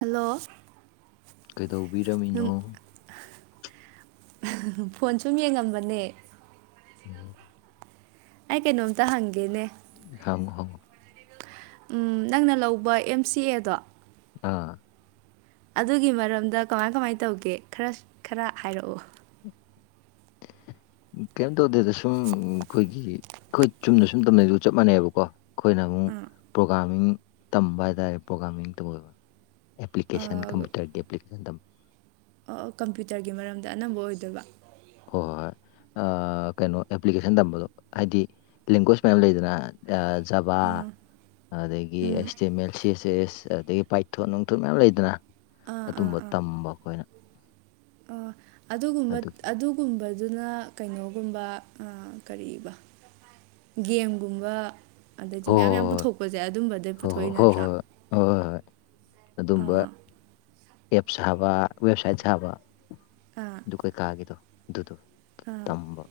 hello ꯀꯩꯗꯧꯕꯤꯔꯝꯃꯤꯅꯣ ꯅꯪ phone ꯁꯨꯝ ꯌꯦꯡꯉꯝꯕꯅꯦ ꯎꯝ ꯑꯩ ꯀꯩꯅꯣꯝꯇ ꯍꯪꯒꯦꯅꯦ ꯍꯪꯉꯨ ꯍꯪꯉꯨ ꯅꯪꯅ ꯂꯧꯕ ꯑꯦꯝ ꯁꯤ ꯑꯦꯗꯣ ꯑꯥ ꯑꯗꯨꯒꯤ ꯃꯔꯝꯗ ꯀꯃꯥꯏ ꯀꯃꯥꯏ ꯇꯧꯒꯦ ꯈꯔ ꯈꯔ ꯍꯥꯏꯔꯛꯑꯨ ꯀꯦꯝ ꯇꯧꯗꯦꯗ ꯁꯨꯝ ꯑꯩꯈꯣꯏꯒꯤ ꯑꯩꯈꯣꯏ ꯆꯨꯝꯅ ꯁꯨꯝ ꯇꯝꯅꯩꯗꯨꯒ ꯆꯞ ꯃꯥꯟꯅꯩꯕꯀꯣ ꯑꯩꯈꯣꯏꯅ ꯑꯃꯨꯛ ꯄ꯭ꯔꯣꯒꯥꯥꯝꯃꯤꯡ ꯇꯝꯕ ꯍꯥꯏ ꯇꯥꯔꯦ ꯄ꯭ꯔꯣꯒꯥꯝꯃꯤꯡ ꯇꯧꯋꯦꯕ ꯑꯦꯄ꯭ꯀꯦꯟꯁꯟ ꯀꯝꯄꯨꯇꯔ ꯑꯦꯄ꯭ꯂꯤꯀꯦꯁꯟ ꯇꯝꯕ ꯑꯣ ꯀꯝꯄ꯭ꯌꯨꯇꯔꯒꯤ ꯃꯔꯝꯗ ꯑꯅꯝꯕ ꯑꯣꯏꯗꯣꯏꯕ ꯍꯣꯏ ꯍꯣꯏ ꯍꯣꯏ ꯑꯥ ꯀꯩꯅꯣ ꯑꯦꯄ꯭ꯂꯤꯀꯦꯁꯟ ꯇꯝꯕꯗꯣ ꯍꯥꯏꯗꯤ ꯂꯦꯡꯀ꯭ꯋꯦꯁ ꯃꯌꯥꯝ ꯂꯩꯗꯅ ꯑꯥ ꯖꯕꯥ ꯎꯝ ꯑꯗꯒꯤ ꯎꯝ ꯑꯦꯁꯇꯦꯃꯦꯜ ꯁꯤꯁ ꯑꯦꯁ ꯑꯗꯒꯤ ꯄꯥꯏꯊꯣꯟꯠ ꯅꯨꯡꯊꯣꯟ ꯃꯌꯥꯝ ꯂꯩꯗꯅ ꯑꯥ ꯑꯥ ꯑꯗꯨꯝꯕ ꯑꯥ ꯇꯝꯕ ꯑꯩꯈꯣꯏꯅ ꯑꯗꯨꯒꯨꯝꯕ ꯑꯗꯨꯒꯤ ꯑꯗꯨꯒꯨꯝꯕꯗꯨꯅ ꯀꯩꯅꯣꯒꯨꯝꯕ ꯑꯥ ꯀꯔꯤꯕ ꯒꯦꯝꯒꯨꯝꯕ ꯑꯗꯩꯗꯤ ꯃꯌꯥꯝ ꯌꯥꯝ ꯍꯣꯏ ꯄꯨꯊꯣꯛꯄꯁꯦ ꯑꯗꯨꯝꯕꯗꯩ ꯍꯣꯏ ꯄꯨꯊꯣꯛꯏ ꯍꯣꯏ ꯍꯣꯏ ꯅꯠꯇ꯭ꯔꯥ ꯍꯣꯏ ꯍꯣꯏ ꯍꯣꯏ ꯍꯣꯏ ꯍꯣꯏ ꯍꯣꯏ ꯍꯣꯏ ꯑꯗꯨꯝꯕ ꯑꯥ ꯑꯦꯞ ꯁꯥꯕ ꯋꯦꯕꯁꯥꯏꯠ ꯁꯥꯕ ꯑꯥ ꯑꯗꯨ ꯀꯩꯀꯥꯒꯤꯗꯣ ꯑꯗꯨꯗꯣ ꯑꯥ ꯇꯝꯕ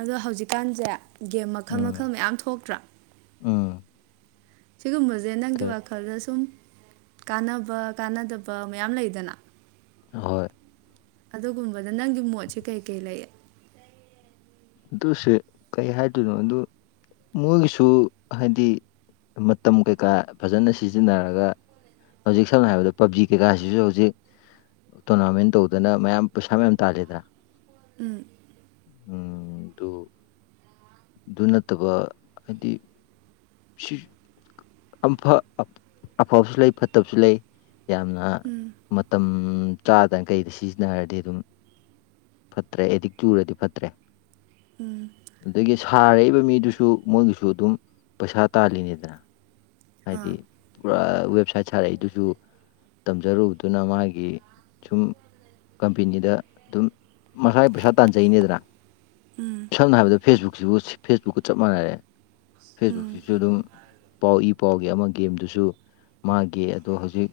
ꯑꯗꯣ ꯍꯧꯖꯤꯛꯀꯥꯟꯁꯦ ꯒꯦꯝ ꯃꯈꯜ ꯎꯝ ꯃꯈꯜ ꯃꯌꯥꯝ ꯊꯣꯛꯇ꯭ꯔꯥ ꯎꯝ ꯁꯤꯒꯨꯝꯕꯁꯦ ꯅꯪꯒꯤ ꯋꯥꯈꯜꯗ ꯁꯨꯝ ꯀꯥꯟꯅꯕ ꯀꯥꯟꯅꯗꯕ ꯃꯌꯥꯝ ꯂꯩꯗꯅ ꯍꯣꯏ ꯑꯗꯨꯒꯨꯝꯕꯗ ꯅꯪꯒꯤ ꯃꯣꯠꯁꯦ ꯀꯩꯀꯩ ꯂꯩ ꯗꯨꯁꯦ ꯀꯩ ꯍꯥꯏꯗꯣꯏꯅꯣ ꯑꯗꯨ ꯃꯣꯏꯒꯤꯁꯨ ꯍꯥꯏꯗꯤ ꯃꯇꯝ ꯀꯩꯀꯥ ꯐꯖꯅ ꯁꯤꯖꯤꯟꯅꯔꯒ ꯍꯧꯖꯤꯛ ꯁꯝꯅ ꯍꯥꯏꯔꯕꯗ ꯄꯕꯖꯤ ꯀꯩꯀꯥꯁꯤꯁꯨ ꯍꯧꯖꯤꯛ ꯇꯣꯔꯅꯥꯃꯦꯟ ꯇꯧꯗꯅ ꯃꯌꯥꯝ ꯄꯩꯁꯥ ꯃꯌꯥꯝ ꯇꯥꯂꯦꯗ꯭ꯔꯥ ꯎꯝ ꯎꯝ ꯗꯨ ꯗꯨ ꯅꯠꯇꯕ ꯍꯥꯏꯗꯤ ꯁꯤ ꯑꯝꯐ ꯑꯐꯕꯁꯨ ꯂꯩ ꯐꯠꯇꯕꯁꯨ ꯂꯩ ꯌꯥꯝꯅ ꯎꯝ ꯃꯇꯝ ꯆꯥꯗꯪꯒꯩ ꯁꯤꯖꯤꯟꯅꯔꯗꯤ ꯑꯗꯨꯝ ꯐꯠꯇ꯭ꯔꯦ ꯑꯦꯗꯤꯛ ꯆꯨꯔꯗꯤ ꯐꯠꯇ꯭ꯔꯦ ꯎꯝ ꯑꯗꯒꯤ ꯁꯥꯔꯛꯏꯕ ꯃꯤꯗꯨꯁꯨ ꯃꯣꯏꯒꯤꯁꯨ ꯑꯗꯨꯝ ꯄꯩꯁꯥ ꯇꯥꯜꯂꯤꯅꯤꯗꯅ ꯍꯥꯏꯗꯤ ꯑꯥ ꯄꯨꯔꯥ ꯋꯦꯕꯁꯥꯏꯠ ꯁꯥꯔꯛꯏꯗꯨꯁꯨ ꯇꯝꯖꯔꯨꯕꯗꯨꯅ ꯃꯥꯒꯤ ꯁꯨꯝ ꯀꯝꯄꯦꯅꯤꯗ ꯑꯗꯨꯝ ꯃꯁꯥꯏ ꯄꯩꯁꯥ ꯇꯥꯟꯖꯩꯅꯤꯗꯅ ꯎꯝ ꯁꯝꯅ ꯍꯥꯏꯔꯕꯗ ꯐꯦꯁꯕꯨꯛꯁꯤꯕꯨ ꯐꯦꯁꯕꯨꯛꯀ ꯆꯞ ꯃꯥꯟꯅꯔꯦ ꯎꯝ ꯐꯦꯁꯕꯨꯛꯁꯤꯁꯨ ꯑꯗꯨꯝ ꯄꯥꯎ ꯏ ꯄꯥꯎꯒꯤ ꯑꯃ ꯒꯦꯝꯗꯨꯁꯨ ꯃꯥꯒꯤ ꯑꯗꯣ ꯍꯖꯤꯛ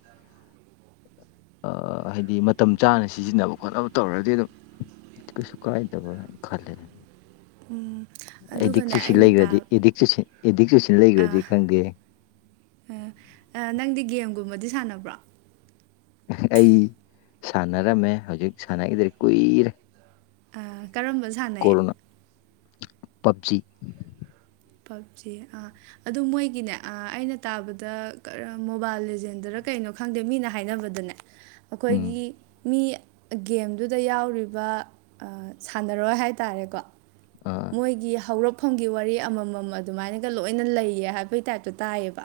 ꯑꯥ ꯍꯥꯏꯗꯤ ꯃꯇꯝ ꯆꯥꯅ ꯁꯤꯖꯤꯟꯅꯕ ꯈꯣꯠꯅꯕ ꯇꯧꯔꯗꯤ ꯑꯗꯨꯝ ꯀꯩꯁꯨ ꯀꯥꯏꯗꯕ꯭ꯔ ꯍꯥꯏꯅ ꯈꯜꯂꯦ ꯎꯝ ꯑꯗꯨꯒꯅꯦ ꯑꯦꯗꯤꯛꯁꯤ ꯁꯤ ꯑꯩꯅ ꯂꯩꯒ꯭ꯔꯗꯤ ꯇꯥ ꯑꯦꯗꯤꯛ ꯁꯤꯁꯤ ꯑꯦꯗꯤꯛ ꯆꯨꯁꯤꯜ ꯂꯩꯒ꯭ꯔꯗꯤ ꯈꯪꯗꯦꯍꯦ ꯑ ꯅꯪꯗꯤ ꯒꯦꯝꯒꯨꯝꯕꯗꯤ ꯁꯥꯟꯅꯕ꯭ꯔꯣ ꯑꯩ ꯁꯥꯟꯅꯔꯝꯃꯦ ꯍꯧꯖꯤꯛ ꯁꯥꯟꯅꯒꯤꯗ꯭ꯔꯦ ꯀꯨꯏꯔꯦ ꯑ ꯀꯔꯝꯕ ꯁꯥꯟꯅꯩ ꯀꯣꯔꯣꯅꯥ ꯄꯞꯖꯤ ꯄꯞꯖꯤ ꯑ ꯑꯗꯨ ꯃꯣꯏꯒꯤꯅꯦ ꯑ ꯑꯩꯅ ꯇꯥꯕꯗ ꯀꯔꯝ ꯃꯣꯕꯥ꯭ꯏꯜ ꯂꯤꯖꯦꯟꯗꯔ ꯀꯩꯅꯣ ꯈꯪꯗꯦ ꯃꯤꯅ ꯍꯥꯏꯅꯕꯗꯅꯦ ꯎꯝ ꯑꯈꯣꯏꯒꯤ ꯃꯤ ꯒꯦꯝꯗꯨꯗ ꯌꯥꯎꯔꯤꯕ ꯑ ꯁꯥꯟꯅꯔꯣꯏ ꯍꯥꯏꯇꯥꯔꯦꯀꯣ ꯑꯥ ꯃꯣꯏꯒꯤ ꯍꯧꯔꯛꯐꯝꯒꯤ ꯋꯥꯔꯤ ꯑꯃꯃꯝ ꯑꯗꯨꯃꯥꯏꯅꯒ ꯂꯣꯏꯅ ꯂꯩꯌꯦ ꯍꯥꯏꯕꯒꯤ ꯇꯥ꯭ꯏꯞꯇ ꯇꯥꯏꯌꯦꯕ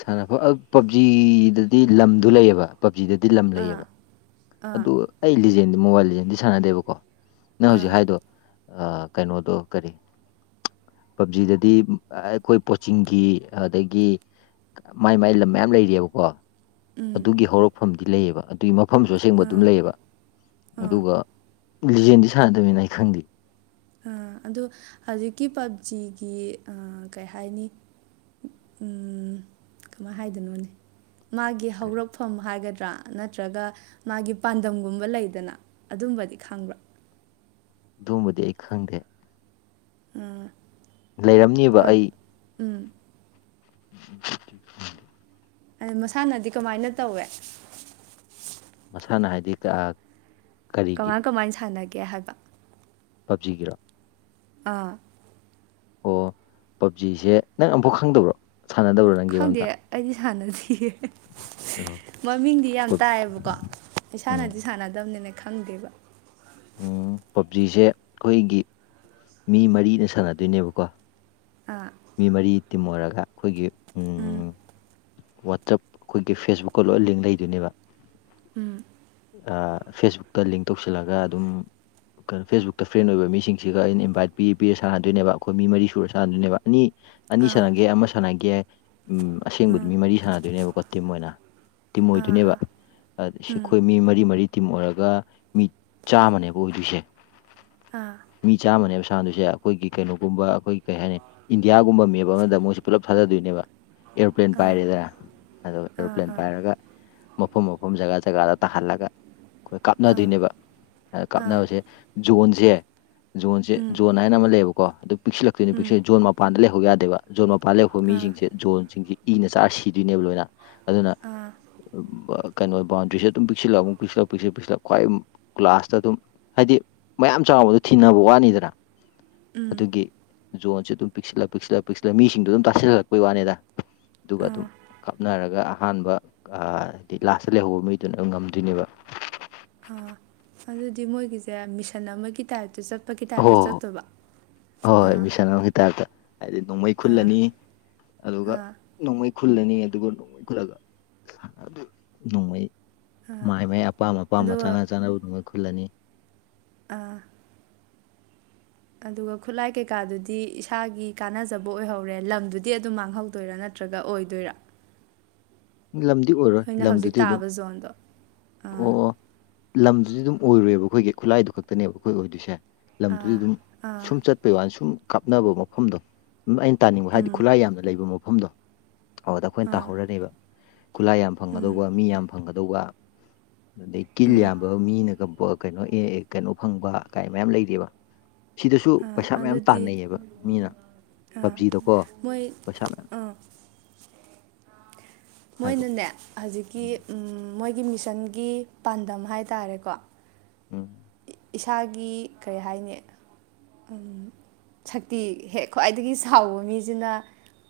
ꯁꯥꯟꯅꯕ ꯑꯞ ꯄꯞꯖꯤꯗꯗꯤ ꯂꯝꯗꯨ ꯂꯩꯌꯦꯕ ꯄꯞꯖꯤꯗꯗꯤ ꯂꯝ ꯑꯥ ꯂꯩꯌꯦꯕ ꯑꯥ ꯑꯗꯨ ꯑꯩ ꯂꯤꯖꯦꯟꯗꯤ ꯃꯣꯕꯥ꯭ꯏꯜ ꯂꯤꯖꯦꯟꯗꯤ ꯁꯥꯟꯅꯗꯦꯕꯀꯣ ꯅꯪ ꯑꯥ ꯍꯧꯖꯤꯛ ꯍꯥꯏꯗꯣ ꯑ ꯀꯩꯅꯣꯗꯣ ꯀꯔꯤ ꯄꯞꯖꯤꯗꯗꯤ ꯑꯈꯣꯏ ꯄꯣꯆꯤꯡꯒꯤ ꯑꯗꯒꯤ ꯃꯥꯏ ꯃꯥꯏ ꯂꯝ ꯃꯌꯥꯝ ꯂꯩꯔꯤꯌꯦꯕꯀꯣ ꯎꯝ ꯑꯗꯨꯒꯤ ꯍꯧꯔꯛꯐꯝꯗꯤ ꯂꯩꯌꯦꯕ ꯑꯗꯨꯏ ꯃꯐꯝꯁꯨ ꯑꯁꯦꯡꯕ ꯑꯗꯨꯝ ꯂꯩꯌꯦꯕ ꯑꯗꯨꯒ ꯂꯤꯖꯦꯟꯗꯤ ꯁꯥꯟꯅꯗꯕꯅꯤꯅ ꯑꯩ ꯈꯪꯗꯦ ꯑ ꯑꯗꯣ ꯍꯧꯖꯤꯛꯀꯤ ꯄꯞꯖꯤꯒꯤ ꯑ ꯀꯩ ꯍꯥꯏꯅꯤ ꯎꯝ ꯀꯃꯥꯏ ꯍꯥꯏꯗꯣꯏꯅꯣꯅꯦ ꯃꯥꯒꯤ ꯀꯔꯤ ꯍꯧꯔꯛꯐꯝ ꯍꯥꯏꯒꯗ꯭ꯔꯥ ꯅꯠꯇ꯭ꯔꯒ ꯃꯥꯒꯤ ꯄꯥꯟꯗꯝꯒꯨꯝꯕ ꯂꯩꯗꯅ ꯑꯗꯨꯝꯕꯗꯤ ꯈꯪꯕ꯭ꯔꯥ ꯗꯨꯝꯕꯗꯤ ꯑꯩ ꯈꯪꯗꯦ ꯎꯝ ꯂꯩꯔꯝꯅꯤꯕ ꯑꯩ ꯎꯝ [inaudible] ꯑꯦ ꯃꯁꯥꯟꯅꯗꯤ ꯀꯃꯥꯏꯅ ꯇꯧꯋꯦ ꯃꯁꯥꯟꯅ ꯍꯥꯏꯗꯤ ꯀ ꯀꯃꯥꯏ ꯀꯃꯥꯏꯟ ꯁꯥꯟꯅꯒꯦ ꯍꯥꯏꯕ ꯄꯞꯖꯤ ꯒꯤꯔꯣ ꯑꯥ ꯑꯣ ꯄꯞꯖꯤꯁꯦ ꯅꯪ ꯑꯝꯐꯥꯎ ꯈꯪꯗꯕ꯭ꯔꯣ ꯁꯥꯟꯅꯗꯕꯔꯣ ꯅꯪ ꯒꯦꯝ ꯈꯪꯗꯦ ꯑꯝꯇ ꯑꯩꯗꯤ ꯁꯥꯟꯅꯗꯤꯌꯦꯍꯦ ꯑꯣ ꯃꯃꯤꯡꯗꯤ ꯌꯥꯝ ꯄꯞ ꯇꯥꯏꯑꯦꯕꯀꯣ ꯎꯝ ꯏꯁꯥꯅꯗꯤ ꯁꯥꯟꯅꯗꯕꯅꯤꯅ ꯈꯪꯗꯦꯕ ꯎꯝ ꯄꯞꯖꯤꯁꯦ ꯑꯈꯣꯏꯒꯤ ꯃꯤ ꯃꯔꯤꯅ ꯁꯥꯟꯅꯗꯣꯏꯅꯦꯕꯀꯣ ꯑꯥ ꯃꯤ ꯃꯔꯤ ꯇꯤꯝ ꯑꯣꯏꯔꯒ ꯑꯈꯣꯏꯒꯤ ꯎꯝ ꯎꯝ ꯋꯥꯠꯆꯞ ꯑꯈꯣꯏꯒꯤ ꯐꯦꯁꯕꯨꯛꯀ ꯂꯣꯏ ꯂꯤꯡ ꯂꯩꯗꯣꯏꯅꯦꯕ ꯎꯝ ꯑ ꯐꯦꯁꯕꯨꯛꯇ ꯂꯤꯡ ꯇꯧꯁꯤꯜꯂꯒ ꯀ ꯐꯦꯁꯕꯨꯛꯇ ꯐ꯭ꯔꯦꯟ ꯑꯣꯏꯕ ꯃꯤꯁꯤꯡꯁꯤꯒ ꯑꯩꯅ ꯏꯟꯚꯥ꯭ꯏꯠ ꯄꯤ ꯄꯤꯔꯒ ꯁꯥꯟꯅꯗꯣꯏꯅꯦꯕ ꯑꯈꯣꯏ ꯃꯤ ꯃꯔꯤ ꯁꯨꯔ ꯁꯥꯟꯅꯗꯣꯏꯅꯦꯕ ꯑꯅꯤ ꯑꯅꯤ ꯑꯥ ꯁꯥꯟꯅꯒꯦ ꯌꯥꯏ ꯑꯃ ꯁꯥꯟꯅꯒꯦ ꯌꯥꯏ ꯎꯝ ꯑꯁꯦꯡꯕꯗꯤ ꯎꯝ ꯃꯤ ꯃꯔꯤ ꯁꯥꯟꯅꯗꯣꯏꯅꯦꯕꯀꯣ ꯇꯤꯝ ꯑꯣꯏꯅ ꯇꯤꯝ ꯑꯥ ꯑꯣꯏꯗꯣꯏꯅꯦꯕ ꯑꯥ ꯑ ꯁꯤ ꯎꯝ ꯑꯈꯣꯏ ꯃꯤ ꯃꯔꯤ ꯃꯔꯤ ꯇꯤꯝ ꯑꯣꯏꯔꯒ ꯃꯤ ꯆꯥꯝꯃꯅꯦꯕ ꯑꯣꯏꯗꯣꯏꯁꯦ ꯑꯥ ꯃꯤ ꯆꯥꯝꯃꯅꯦꯕ ꯁꯥꯅꯗꯨꯁꯦ ꯑꯈꯣꯏꯒꯤ ꯀꯩꯅꯣꯒꯨꯝꯕ ꯑꯈꯣꯏꯒꯤ ꯀꯩ ꯍꯥꯏꯅꯤ ꯏꯟꯗꯤꯌꯥꯒꯨꯝꯕ ꯃꯦꯞ ꯑꯃꯗ ꯃꯣꯏꯁꯦ ꯄꯨꯜꯂꯞ ꯊꯥꯗꯗꯣꯏꯅꯦꯕ ꯑꯦꯔꯣꯄ꯭ꯂꯦꯟ ꯑꯥ ꯄꯥꯏꯔꯦꯗ ꯑꯗꯨꯒ ꯑꯥ ꯑꯦꯔꯣꯄ꯭ꯂꯦꯟ ꯑꯥ ꯄꯥꯏꯔꯒ ꯃꯐꯝ ꯃꯐꯝ ꯖꯒꯥ ꯖꯒꯥꯗ ꯇꯥꯍꯜꯂꯒ ꯈꯣꯏ ꯑꯥ ꯀꯥꯞꯅꯗꯣꯏꯅꯦꯕ ꯑ ꯑꯥ ꯀꯥꯞꯅꯕꯁꯦ ꯖꯣꯟꯁꯦ ꯖꯣꯟꯁꯦ ꯎꯝ ꯖꯣꯟ ꯍꯥꯏꯅ ꯑꯃ ꯂꯩꯌꯦꯕꯀꯣ ꯑꯗꯨ ꯄꯤꯛꯁꯤꯜꯂꯛꯇꯣꯏ ꯎꯝ ꯄꯤꯛꯁꯟ ꯖꯣꯟ ꯃꯄꯥꯟꯗ ꯂꯩꯍꯧ ꯌꯥꯗꯦꯕ ꯖꯣꯟ ꯃꯄꯥꯟ ꯂꯩꯍꯧꯕ ꯑꯥ ꯃꯤꯁꯤꯡꯁꯦ ꯖꯣꯟ ꯁꯤꯡꯁꯤ ꯏꯅ ꯆꯥꯔ ꯁꯤꯗꯣꯏꯅꯦꯕ ꯂꯣꯏꯅ ꯑꯗꯨꯅ ꯑꯥ ꯀꯩꯅꯣ ꯕꯥꯎꯟꯗꯔꯤꯁꯦ ꯑꯗꯨꯝ ꯄꯤꯛꯁꯤꯜꯂꯃꯨꯛ ꯄꯤꯛꯁꯤꯜꯂꯛ ꯄꯤꯁꯤꯂꯛ ꯄꯤꯛꯁꯤꯜꯂꯛ ꯈ꯭ꯋꯥꯏ ꯒ꯭ꯂꯥꯁꯇ ꯑꯗꯨꯝ ꯍꯥꯏꯗꯤ ꯃꯌꯥꯝ ꯆꯥꯎꯕꯗꯣ ꯊꯤꯅꯕ ꯋꯥꯅꯤꯗꯅ ꯎꯝ ꯑꯗꯨꯒꯤ ꯖꯣꯟꯁ ꯑꯗꯨꯝ ꯄꯤꯛꯁꯤꯜꯂꯛ ꯄꯤꯛꯁꯤꯜꯂꯛ ꯄꯤꯛꯁꯤꯜꯂꯛ ꯃꯤꯡꯁꯤꯡꯗꯣ ꯑꯗꯨꯝ ꯇꯥꯁꯤꯜꯂꯛꯄꯩ ꯋꯥꯅꯤꯗ ꯑꯗꯨꯒ ꯑꯗꯨꯝ ꯑꯥ ꯀꯞꯅꯔꯒ ꯑꯍꯥꯟꯕ ꯍꯥꯏꯗꯤ ꯂꯥꯁꯇ ꯂꯩꯍꯧꯕ ꯃꯤꯗꯨꯅ ꯑꯗꯨ ꯉꯝꯗꯣꯏꯅꯦꯕ ꯑ ꯑꯗꯨꯗꯤ ꯃꯣꯏꯒꯤꯁꯦ ꯃꯤꯁꯟ ꯑꯃꯒꯤ ꯇꯥꯏꯞꯇ ꯆꯠꯄꯒꯤ ꯍꯣꯏ ꯇꯥꯏꯞꯇ ꯍꯣꯏ ꯆꯠꯇꯣꯕ ꯍꯣꯏ ꯃꯤꯁꯟ ꯑꯝꯒꯤ ꯇꯥꯏꯞꯇ ꯍꯥꯏꯗꯤ ꯅꯣꯡꯃꯩ ꯑꯥ ꯈꯨꯜꯂꯅꯤ ꯑꯗꯨꯒ ꯑꯥ ꯅꯣꯡꯃꯩ ꯈꯨꯜꯂꯅꯤ ꯑꯗꯨꯒ ꯅꯣꯡꯃꯩ ꯈꯨꯜꯂꯒ ꯑꯗꯨ ꯅꯣꯡꯃꯩ ꯑꯥ ꯃꯥꯏ ꯃꯥꯏ ꯑꯄꯥꯝ ꯑꯄꯥꯝꯕ ꯑꯗꯨꯒ ꯆꯥꯅ ꯆꯥꯅꯕ ꯅꯨꯡꯃꯣꯏ ꯈꯨꯜꯂꯅꯤ ꯑꯥ ꯑꯗꯨꯒ ꯈꯨꯠꯂꯥꯏ ꯀꯩꯀꯥꯗꯨꯗꯤ ꯏꯁꯥꯒꯤ ꯀꯥꯟꯅꯖꯕ ꯑꯣꯏꯍꯧꯔꯦ ꯂꯝꯗꯨꯗꯤ ꯑꯗꯨꯝ ꯃꯥꯡꯍꯧꯗꯣꯏꯔ ꯅꯠ ꯇ꯭ꯔꯒ ꯑꯣꯏꯗꯣꯏꯔꯥ ꯂꯝꯗꯤ ꯑꯣꯏꯔꯣꯏ ꯑꯩꯅ ꯍꯧꯖꯤꯛ ꯂꯝꯗꯨꯗꯤ ꯑꯗꯨꯝ ꯇꯥꯕ ꯖꯣꯟꯗꯣ ꯑꯥ ꯑꯣ ꯑꯣ ꯂꯝꯗꯨꯗꯤ ꯑꯗꯨꯝ ꯑꯣꯏꯔꯣꯏꯕ ꯑꯈꯣꯏꯒꯤ ꯈꯨꯠꯂꯥꯏꯗꯨ ꯈꯛꯇꯅꯦꯕ ꯑꯈꯣꯏ ꯑꯣꯏꯗꯣꯏꯁꯦ ꯂꯝꯗꯨꯗꯤ ꯑꯥ ꯑꯗꯨꯝ ꯑꯥ ꯁꯨꯝ ꯆꯠ ꯄꯩꯋꯥꯅ ꯁꯨꯝ ꯀꯥꯞꯅꯕ ꯃꯐꯝꯗꯣ ꯎꯝ ꯑꯩꯅ ꯇꯥꯅꯤꯡꯕ ꯍꯥꯏꯗꯤ ꯎꯝ ꯈꯨꯠꯂꯥꯏ ꯌꯥꯝꯅ ꯂꯩꯕ ꯃꯐꯝꯗꯣ ꯑꯧꯗ ꯑꯈꯣꯏꯅ ꯑꯥ ꯇꯥꯍꯧꯔꯅꯦꯕ ꯈꯨꯂꯥꯏ ꯌꯥꯝ ꯎꯝ ꯐꯪꯒꯗꯧꯕ ꯃꯤ ꯌꯥꯝ ꯐꯪꯒꯗꯧꯕ ꯑꯗꯩ ꯀꯤꯜ ꯎꯝ ꯌꯥꯝꯕ ꯃꯤꯅꯒ ꯀꯩꯅꯣ ꯑꯦ ꯀꯩꯅꯣ ꯐꯪꯕ ꯀꯥꯏ ꯃꯌꯥꯝ ꯂꯩꯔꯤꯕ ꯁꯤꯗꯁꯨ ꯑꯥ ꯄꯩꯁꯥ ꯃꯌꯥꯝ ꯑꯗꯨꯗꯤ ꯇꯥꯟꯅꯩꯌꯦꯕ ꯃꯤꯅ ꯑꯥ ꯄꯞꯖꯤꯗꯀꯣ ꯃꯣꯏ ꯄꯩꯁꯥ ꯃꯌꯥꯝ ꯑꯥ ꯍꯥꯏꯔꯣ ꯃꯣꯏꯅꯅꯦ ꯍꯖꯤꯛꯀꯤ ꯎꯝ ꯃꯣꯏꯒꯤ ꯃꯤꯁꯟꯒꯤ ꯄꯥꯟꯗꯝ ꯍꯥꯏꯇꯥꯔꯦꯀꯣ ꯎꯝ ꯏꯁꯥꯒꯤ ꯀꯔꯤ ꯍꯥꯏꯅꯤ ꯎꯝ ꯁꯛꯇꯤ ꯍꯦꯛ ꯈ꯭ꯋꯥꯏꯗꯒꯤ ꯁꯥꯎꯕ ꯃꯤꯖꯤꯅ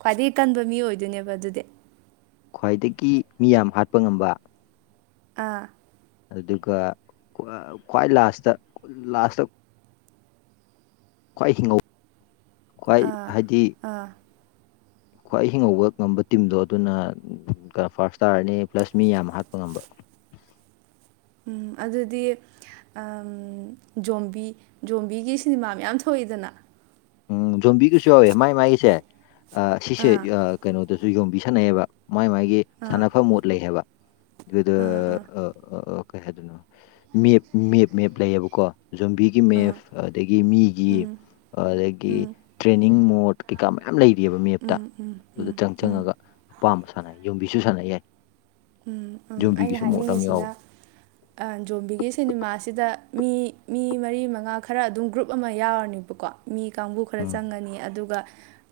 ꯈ꯭ꯋꯥꯏꯗꯒꯤ ꯀꯟꯕ ꯃꯤ ꯑꯣꯏꯗꯣꯏꯅꯦꯕ ꯑꯗꯨꯗꯤ ꯈ꯭ꯋꯥꯏꯗꯒꯤ ꯃꯤ ꯌꯥꯝ ꯍꯥꯠꯄ ꯉꯝꯕ ꯑꯥ ꯑꯗꯨꯒ ꯀ꯭ꯋꯥ ꯈ꯭ꯋꯥꯏ ꯂꯥꯁꯇ ꯂꯥꯁꯇ ꯈ꯭ꯋꯥꯏ ꯍꯤꯡꯍꯧ ꯈ꯭ꯋꯥꯏ ꯑꯥ ꯍꯥꯏꯗꯤ ꯑꯥ ꯈ꯭ꯋꯥꯏ ꯍꯤꯡꯍꯧꯕ ꯉꯝꯕ ꯇꯤꯝꯗꯣ ꯑꯗꯨꯅ ꯒꯔ ꯐꯥꯔꯁ ꯇꯥꯔꯅꯤ ꯄ꯭ꯂꯁ ꯃꯤ ꯌꯥꯝ ꯍꯥꯠꯄ ꯉꯝꯕ ꯎꯝ ꯑꯗꯨꯗꯤ ꯑꯝ ꯖꯣꯝꯕꯤ ꯖꯣꯝꯕꯤꯒꯤ ꯁꯤꯅꯦꯃꯥ ꯃꯌꯥꯝ ꯊꯣꯛꯏꯗꯅ ꯎꯝ ꯖꯣꯝꯕꯤꯒꯁꯨ ꯌꯥꯎꯋꯦ ꯃꯥꯏ ꯃꯥꯥꯏꯒꯤꯁꯦ ꯑꯥ ꯁꯤꯁꯦ ꯑꯥ ꯀꯩꯅꯣꯗꯁꯨ ꯌꯣꯝꯕꯤ ꯁꯥꯟꯅꯩꯌꯦꯕ ꯃꯥꯏ ꯃꯥꯒꯤ ꯁꯥꯟꯅꯐꯝ ꯃꯣꯠ ꯂꯩ ꯍꯥꯏꯕ ꯑꯗꯨꯗ ꯑꯥ ꯀꯩ ꯍꯥꯏꯗꯣꯏꯅꯣ ꯃꯦꯞ ꯃꯦꯞ ꯃꯦꯞ ꯂꯩꯌꯦꯕꯀꯣ ꯖꯣꯝꯕꯤ ꯒꯤ ꯃꯦꯞ ꯑꯗꯒꯤ ꯃꯤꯒꯤ ꯑ ꯒꯤ ꯇ꯭ꯔꯦꯅꯤꯡ ꯃꯣꯠ ꯀꯩꯀꯥ ꯃꯌꯥꯝ ꯂꯩꯔꯤꯌꯦꯕ ꯃꯦꯞꯇ ꯑꯗꯨꯗ ꯆꯪ ꯆꯪꯉꯒ ꯑꯄꯥꯝꯕ ꯁꯥꯟꯅ ꯌꯣꯝꯕꯤꯁꯨ ꯁꯥꯟꯅ ꯌꯥꯏ ꯎꯝ ꯎꯝ ꯑꯩꯅ ꯌꯣꯝꯕꯤꯒꯤꯁꯨ ꯃꯣꯠ ꯑꯃ ꯌꯥꯎꯋꯦ ꯍꯥꯏꯅꯤꯡꯉꯤꯁꯤꯅ ꯑꯥ ꯖꯣꯝꯕꯤꯒꯤ ꯁꯤꯅꯤꯃꯥꯁꯤꯗ ꯃꯤ ꯃꯤ ꯃꯔꯤ ꯃꯉꯥ ꯈꯔ ꯑꯗꯨꯝ ꯒ꯭ꯔꯨꯞ ꯑꯃ ꯌꯥꯎꯔꯅꯤꯕꯀꯣ ꯃꯤ ꯀꯥꯡꯕꯨ ꯈꯔ ꯎꯝ ꯆꯪꯉꯅꯤ ꯑꯗꯨꯒ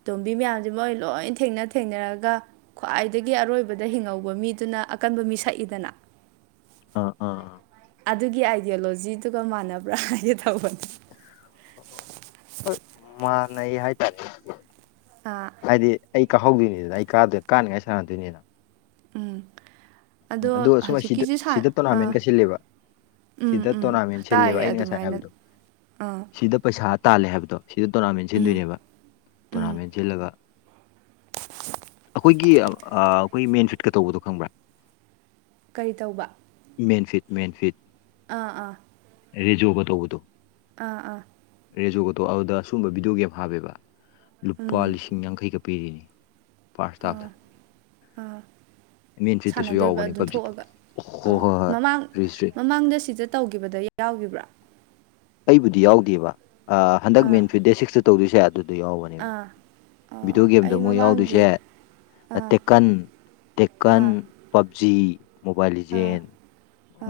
ꯇꯣꯝꯕꯤ ꯃꯌꯥꯝꯖꯦ ꯃꯣꯏ ꯂꯣꯏ ꯊꯦꯡꯅ ꯊꯦꯡꯅꯔꯒ ꯈ꯭ꯋꯥꯏꯗꯒꯤ ꯑꯔꯣꯏꯕꯗ ꯍꯤꯡꯍꯧꯕ ꯃꯤ ꯇꯨꯅ ꯑꯀꯟꯕ ꯃꯤ ꯁꯛꯏꯗꯅ ꯑꯥ ꯑꯥ ꯑꯥ ꯑꯗꯨꯒꯤ ꯑꯥꯏꯗꯤꯌꯣꯂꯣꯖꯤꯗꯨꯒ ꯃꯥꯟꯅꯕ꯭ꯔꯥ ꯍꯥꯏꯒꯦ ꯇꯧꯕꯅꯤ ꯍꯣꯏ ꯃꯥꯅꯩ ꯍꯥꯏꯇꯥꯔꯦ ꯑꯥ ꯍꯥꯏꯗꯤ ꯑꯩ ꯀꯥꯍꯧꯗꯣꯏꯅꯤꯗꯅ ꯑꯩ ꯀꯥꯗ ꯀꯥꯅꯤꯡꯉꯥꯏ ꯁꯥꯟꯅꯗꯣꯏꯅꯤꯅ ꯎꯝ ꯎꯝ ꯑꯗꯣ ꯁꯨ ꯑꯁꯤꯗ ꯍꯧꯖꯤꯛꯀꯤꯁꯤ ꯁꯥ ꯁꯤꯗ ꯑꯥ ꯇꯣꯔꯅꯥꯃꯦꯟꯒ ꯁꯤꯂꯦꯕ ꯎꯝ ꯁꯤꯗ ꯎꯝ ꯇꯣꯔꯅꯥꯃꯦꯟ ꯁꯤꯜꯂꯦꯕ ꯇꯥꯏꯌꯦ ꯑꯩꯅ ꯉꯁꯥꯏ ꯑꯗꯨꯃꯥꯏꯅ ꯍꯥꯏꯕꯗꯣ ꯑꯥ ꯁꯤꯗ ꯄꯩꯁꯥ ꯇꯥꯜꯂꯦ ꯍꯥꯏꯕꯗꯣ ꯁꯤꯗ ꯇꯣꯔꯅꯥꯃꯦꯟ ꯎꯝ ꯁꯤꯟꯗꯣꯏꯅꯦꯕ ꯎꯝ ꯇꯣꯔꯅꯥꯃꯦꯟ ꯁꯤꯜꯂꯒ ꯑꯈꯣꯏꯒꯤ ꯑꯥ ꯑꯈꯣꯏ ꯃꯦꯟ ꯐꯤꯠꯀ ꯇꯧꯕꯗꯣ ꯈꯪꯕ꯭ꯔꯥ ꯀꯔꯤ ꯇꯧꯕ ꯃꯦꯟꯐꯤꯠ ꯃꯦꯟꯐꯤꯠ ꯑꯥ ꯑꯥ ꯔꯦꯖꯣꯕ ꯇꯧꯕꯗꯣ ꯑꯥ ꯑꯥ ꯔꯦꯖꯣꯒꯣꯇꯣ ꯑꯧꯗ ꯁꯨꯝꯕ ꯚꯤꯗꯤꯑꯣ ꯒꯦꯝ ꯍꯥꯞꯄꯦꯕ ꯂꯨꯄꯥ ꯎꯝ ꯂꯤꯁꯤꯡ ꯌꯥꯡꯈꯩꯒ ꯄꯤꯔꯤꯅꯤ ꯄꯥꯔꯁ ꯇꯥꯕꯗ ꯃꯦꯟꯐꯤꯠ ꯍꯥꯟꯅꯗꯣꯏꯕ ꯑꯗꯨꯝ ꯊꯣꯛꯑꯒ ꯑ ꯍꯣꯏ ꯃꯃꯥꯡ ꯔꯤꯁꯇ꯭ꯔꯤꯠ ꯃꯃꯥꯡꯗ ꯁꯤꯗ ꯇꯧꯒꯤꯕꯗꯩ ꯌꯥꯎꯒꯤꯕ꯭ꯔꯥ ꯑꯩꯕꯨꯗꯤ ꯌꯥꯎꯗꯦꯕ ꯑꯥ ꯍꯟꯗꯛ ꯃꯦꯟ ꯐꯤꯞ ꯗꯦ ꯁꯤꯛꯁꯇ ꯇꯧꯗꯣꯏꯁꯦ ꯑꯗꯨꯗ ꯌꯥꯎꯕꯅꯦ ꯑꯥ ꯕꯤꯗꯤꯑꯣ ꯑꯣ ꯒꯦꯝꯗ ꯑꯩ ꯃꯣꯏ ꯃꯃꯥꯡꯒꯤ ꯌꯥꯎꯗꯣꯏꯖꯦ ꯑꯥ ꯇꯦꯛꯀꯟ ꯇꯦꯛꯀꯟ ꯑꯥ ꯄꯞꯖꯤ ꯃꯣꯕꯥꯏꯜ ꯑꯥ ꯂꯤꯖꯦꯟ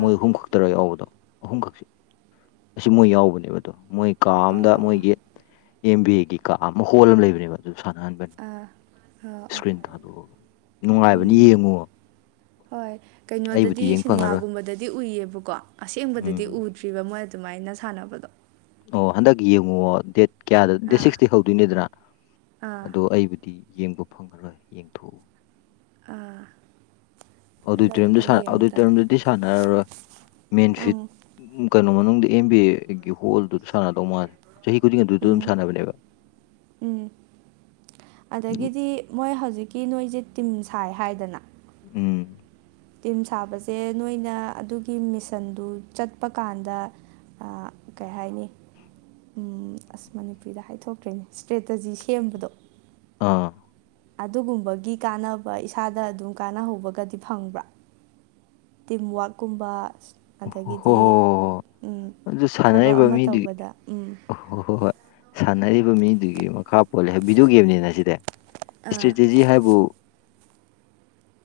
ꯃꯣꯏ ꯑꯍꯨꯝ ꯈꯛꯇꯔ ꯌꯥꯎꯕꯗꯣ ꯑꯍꯨꯝꯈꯛꯁꯤ ꯑꯁꯤ ꯃꯣꯏ ꯌꯥꯎꯕꯅꯦꯕ ꯑꯗꯣ ꯃꯣꯏ ꯀꯥ ꯑꯝꯗ ꯑꯥ ꯃꯣꯏꯒꯤ ꯑꯦꯝ ꯕꯤ ꯑꯦꯒꯤ ꯀꯥ ꯑꯃ ꯍꯣꯜ ꯑꯃ ꯂꯩꯕꯅꯦꯕ ꯑꯗꯨ ꯁꯥꯟꯅꯍꯟꯕꯅꯤ ꯑꯥ ꯑꯥ ꯑꯣ ꯏꯁꯀ꯭ꯔꯤꯟ ꯊꯥꯗꯣꯛꯑꯒ ꯅꯨꯡꯉꯥꯏꯕꯗꯤ ꯎꯝ ꯌꯦꯡꯉꯣ ꯍꯣꯏ ꯑꯩꯕꯨꯗꯤ ꯀꯩꯅꯣꯗꯗꯤ ꯌꯦꯡ ꯐꯪꯉꯔꯣꯏ ꯁꯤꯟꯃꯥꯒꯨꯝꯕꯗꯗꯤ ꯎꯏꯌꯦꯕꯀꯣ ꯑꯁꯦꯡꯕꯗꯗꯤ ꯎꯝ ꯎꯗ꯭ꯔꯤꯕ ꯃꯣꯏ ꯑꯗꯨꯃꯥꯏꯅ ꯁꯥꯟꯅꯕꯗꯣ ꯑꯣ ꯍꯟꯗꯛ ꯌꯦꯡꯉꯨꯋꯣ ꯗꯦꯠ ꯀꯌꯥꯗ ꯗꯦꯠ ꯑꯥ ꯁꯤꯛꯁꯇꯩ ꯍꯧꯗꯣꯏꯅꯦꯗꯅ ꯑꯥ ꯑꯗꯣ ꯑꯩꯕꯨꯗꯤ ꯌꯦꯡꯕ ꯐꯪꯉꯔꯣꯢ ꯌꯦꯡꯊꯣꯛꯎ ꯑꯥꯑ ꯑꯣꯗꯤꯇꯔꯤꯌꯝꯗ ꯁꯥꯟ ꯇꯥꯔꯦ ꯑꯣꯗꯤꯇꯔꯤꯌꯝꯗꯗꯤ ꯁꯥꯟꯅꯔꯔꯣꯢ ꯃꯦꯟ ꯐꯤꯠ ꯎꯝ ꯎꯪ ꯀꯩꯅꯣ ꯃꯅꯨꯡꯗ ꯑꯦꯝ ꯕꯤ ꯑꯦꯒꯤ ꯍꯣꯜꯗꯨꯗ ꯁꯥꯟꯅꯗꯧ ꯃꯥꯜꯂꯦ ꯆꯍꯤ ꯈꯨꯗꯤꯡꯒꯤ ꯑꯗꯨꯗ ꯑꯗꯨꯝ ꯎꯝ ꯁꯥꯟꯅꯕꯅꯦꯕ ꯎꯝ ꯑꯗꯒꯤꯗꯤ ꯃꯣꯏ ꯍꯧꯖꯤꯛꯀꯤ ꯅꯣꯏꯖꯦ ꯇꯤꯝ ꯁꯥꯏ ꯍꯥꯏꯗꯅ ꯎꯝ ꯇꯤꯝ ꯁꯥꯕꯁꯦ ꯅꯣꯏꯅ ꯑꯗꯨꯒꯤ ꯃꯤꯁꯟꯗꯨ ꯆꯠꯄ ꯀꯥꯟꯗ ꯑꯥ ꯀꯩ ꯍꯥꯏꯅꯤ ꯎꯝ ꯑꯥꯁ ꯃꯅꯤꯄꯨꯔꯤꯗ ꯍꯥꯏꯊꯣꯛꯇ꯭ꯔꯣꯏꯅꯦ ꯏꯁ꯭ꯇ꯭ꯔꯦꯇꯖꯤ ꯁꯦꯝꯕꯗꯣ ꯑꯥꯑ ꯑꯗꯨꯒꯨꯝꯕꯒꯤ ꯀꯥꯟꯅꯕ ꯏꯁꯥꯗ ꯑꯗꯨꯝ ꯀꯥꯟꯅꯍꯧꯕꯒꯗꯤ ꯐꯪꯕ꯭ꯔꯥ ꯇꯤꯝ ꯋꯥꯛꯀꯨꯝꯕ ꯍꯣꯏ ꯍꯣꯏ ꯑꯗꯒꯤꯗꯤ ꯍꯣꯏ ꯎꯪ ꯑꯗꯨ ꯊꯕꯛ ꯑꯃ ꯇꯧꯕꯗ ꯎꯝ ꯑꯣꯍꯣꯏ ꯍꯣꯏ ꯁꯥꯟꯅꯔꯤꯕ ꯃꯤꯗꯨꯒꯤ ꯃꯈꯥ ꯄꯣꯜꯂꯦ ꯍꯥꯢ ꯕꯤꯗꯤꯑꯣ ꯒꯦꯝꯅꯤꯅ ꯁꯤꯗꯤ ꯑꯥ ꯏꯁꯇ꯭ꯔꯦꯇꯦꯖꯤ ꯍꯥꯏꯕꯨ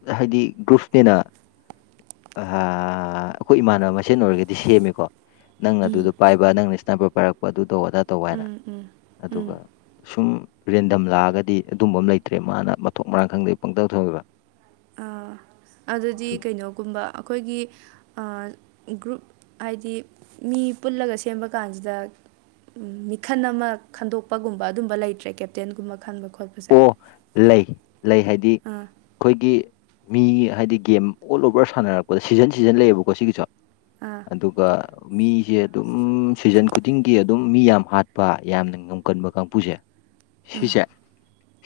ꯑꯥꯍꯥꯏꯗꯤ ꯒ꯭ꯔꯨꯞꯅꯤꯅ ꯑꯥꯑ ꯑꯩꯈꯣꯏ ꯏꯃꯥꯟꯅꯕ ꯃꯁꯦꯟ ꯑꯣꯏꯔꯒꯗꯤ ꯁꯦꯝꯃꯤꯀꯣ ꯅꯪꯅ ꯑꯗꯨꯗ ꯎꯝ ꯄꯥꯏꯕ ꯅꯪꯅ ꯏꯁꯅꯦꯞꯄꯔ ꯄꯥꯏꯔꯛꯄ ꯑꯗꯨꯇꯧꯕ-ꯑꯗꯥ ꯇꯧꯕ ꯍꯥꯏꯅ ꯎꯝ ꯎꯝ ꯑꯗꯨꯒ ꯎꯝ ꯁꯨꯝ ꯔꯦꯟꯗꯝ ꯂꯥꯛꯑꯒꯗꯤ ꯑꯗꯨꯝꯕ ꯑꯃ ꯂꯩꯇ꯭ꯔꯦ ꯃꯥꯅ ꯃꯊꯣꯡ ꯃꯔꯥꯡ ꯈꯪꯗꯒꯩ ꯄꯪꯇꯧ ꯇꯧꯋꯦꯕ ꯑꯥꯑ ꯑꯗꯨꯗꯤ ꯑꯗꯨ ꯀꯩꯅꯣꯒꯨꯝꯕ ꯑꯩꯈꯣꯏꯒꯤ ꯑꯥ ꯒ꯭ꯔꯨꯞ ꯍꯥꯏꯗꯤ ꯃꯤ ꯄꯨꯜꯂꯒ ꯁꯦꯝꯕ ꯀꯥꯟꯖꯤꯗ ꯎꯝ ꯃꯤꯈꯟ ꯑꯃ ꯈꯟꯗꯣꯛꯄꯒꯨꯝꯕ ꯑꯗꯨꯝꯕ ꯂꯩꯇ꯭ꯔꯦ ꯀꯦꯞꯇꯦꯟꯒꯨꯝꯕ ꯈꯟꯕ ꯈꯣꯠꯄꯁꯦ ꯑꯣ ꯂꯩ ꯂꯩ ꯍꯥꯏꯗꯤ ꯑꯥ ꯑꯩꯈꯣꯏꯒꯤ ꯃꯤꯒꯤ ꯍꯥꯏꯗꯤ ꯒꯦꯝ ꯑꯣꯜ ꯑꯣꯚꯔ ꯁꯥꯟꯅꯔꯛꯄꯗ ꯁꯤꯖꯟ ꯁꯤꯖꯟ ꯂꯩꯌꯦꯕꯀꯣ ꯁꯤꯒꯤꯖꯨ ꯑꯥ ꯑꯗꯨꯒ ꯃꯤꯖꯦ ꯑꯗꯨꯝ꯬꯬ ꯁꯤꯖꯟ ꯈꯨꯗꯤꯡꯒꯤ ꯑꯗꯨꯝ ꯃꯤ ꯌꯥꯝ ꯍꯥꯠꯄ ꯌꯥꯝꯅ ꯉꯝꯒꯟꯕ ꯀꯥꯡꯕꯨꯖꯦ ꯁꯤꯖꯦ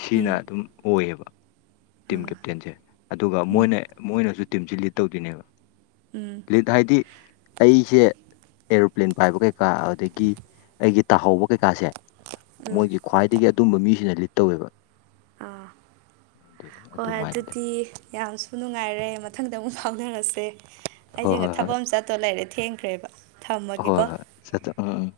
ꯁꯤꯅ ꯎꯝ ꯑꯗꯨꯝ ꯑꯣꯏꯑꯦꯕ ꯇꯤꯝ ꯀꯦꯞꯇꯦꯟꯖꯦ ꯑꯗꯨꯒ ꯃꯣꯏꯅ ꯃꯣꯏꯅꯖꯨ ꯇꯤꯝꯖꯤ ꯂꯤꯠ ꯇꯧꯗꯣꯏꯅꯦꯕ ꯎꯪ ꯂꯤꯠ ꯍꯥꯏꯗꯤ ꯑꯩꯖꯦ ꯑꯦꯔꯣꯄ꯭ꯂꯦꯟ ꯄꯥꯏꯕ ꯀꯩꯀꯥ ꯑꯗꯨꯗꯒꯤ ꯑꯩꯒꯤ ꯇꯥꯍꯧꯕ ꯀꯩꯀꯥꯁꯦ ꯃꯣꯏꯒꯤ ꯈ꯭ꯋꯥꯏꯗꯒꯤ ꯑꯗꯨꯝꯕ ꯃꯤꯖꯤꯅ ꯂꯤꯠ ꯇꯧꯋꯦꯕ ꯑꯗꯨꯅꯤ ꯍꯣꯏ ꯑꯗꯨꯃꯥꯏꯅ ꯂꯩ ꯑꯗꯨꯗꯤ ꯌꯥꯝꯁꯨ ꯅꯨꯡꯉꯥꯏꯔꯦ ꯃꯊꯪꯗ ꯑꯃꯨꯛ ꯐꯥꯎꯅꯔꯁꯦ ꯍꯣꯏ ꯑꯩꯖꯤꯅ ꯍꯣꯏ ꯊꯕꯛ ꯍꯣꯏ ꯑꯃ ꯆꯠꯇꯣ ꯂꯩꯔꯦ ꯊꯦꯡꯈ꯭ꯔꯦꯕ ꯊꯝꯃꯒꯦꯀꯣ ꯆꯠꯇꯦ ꯑꯥꯑꯪ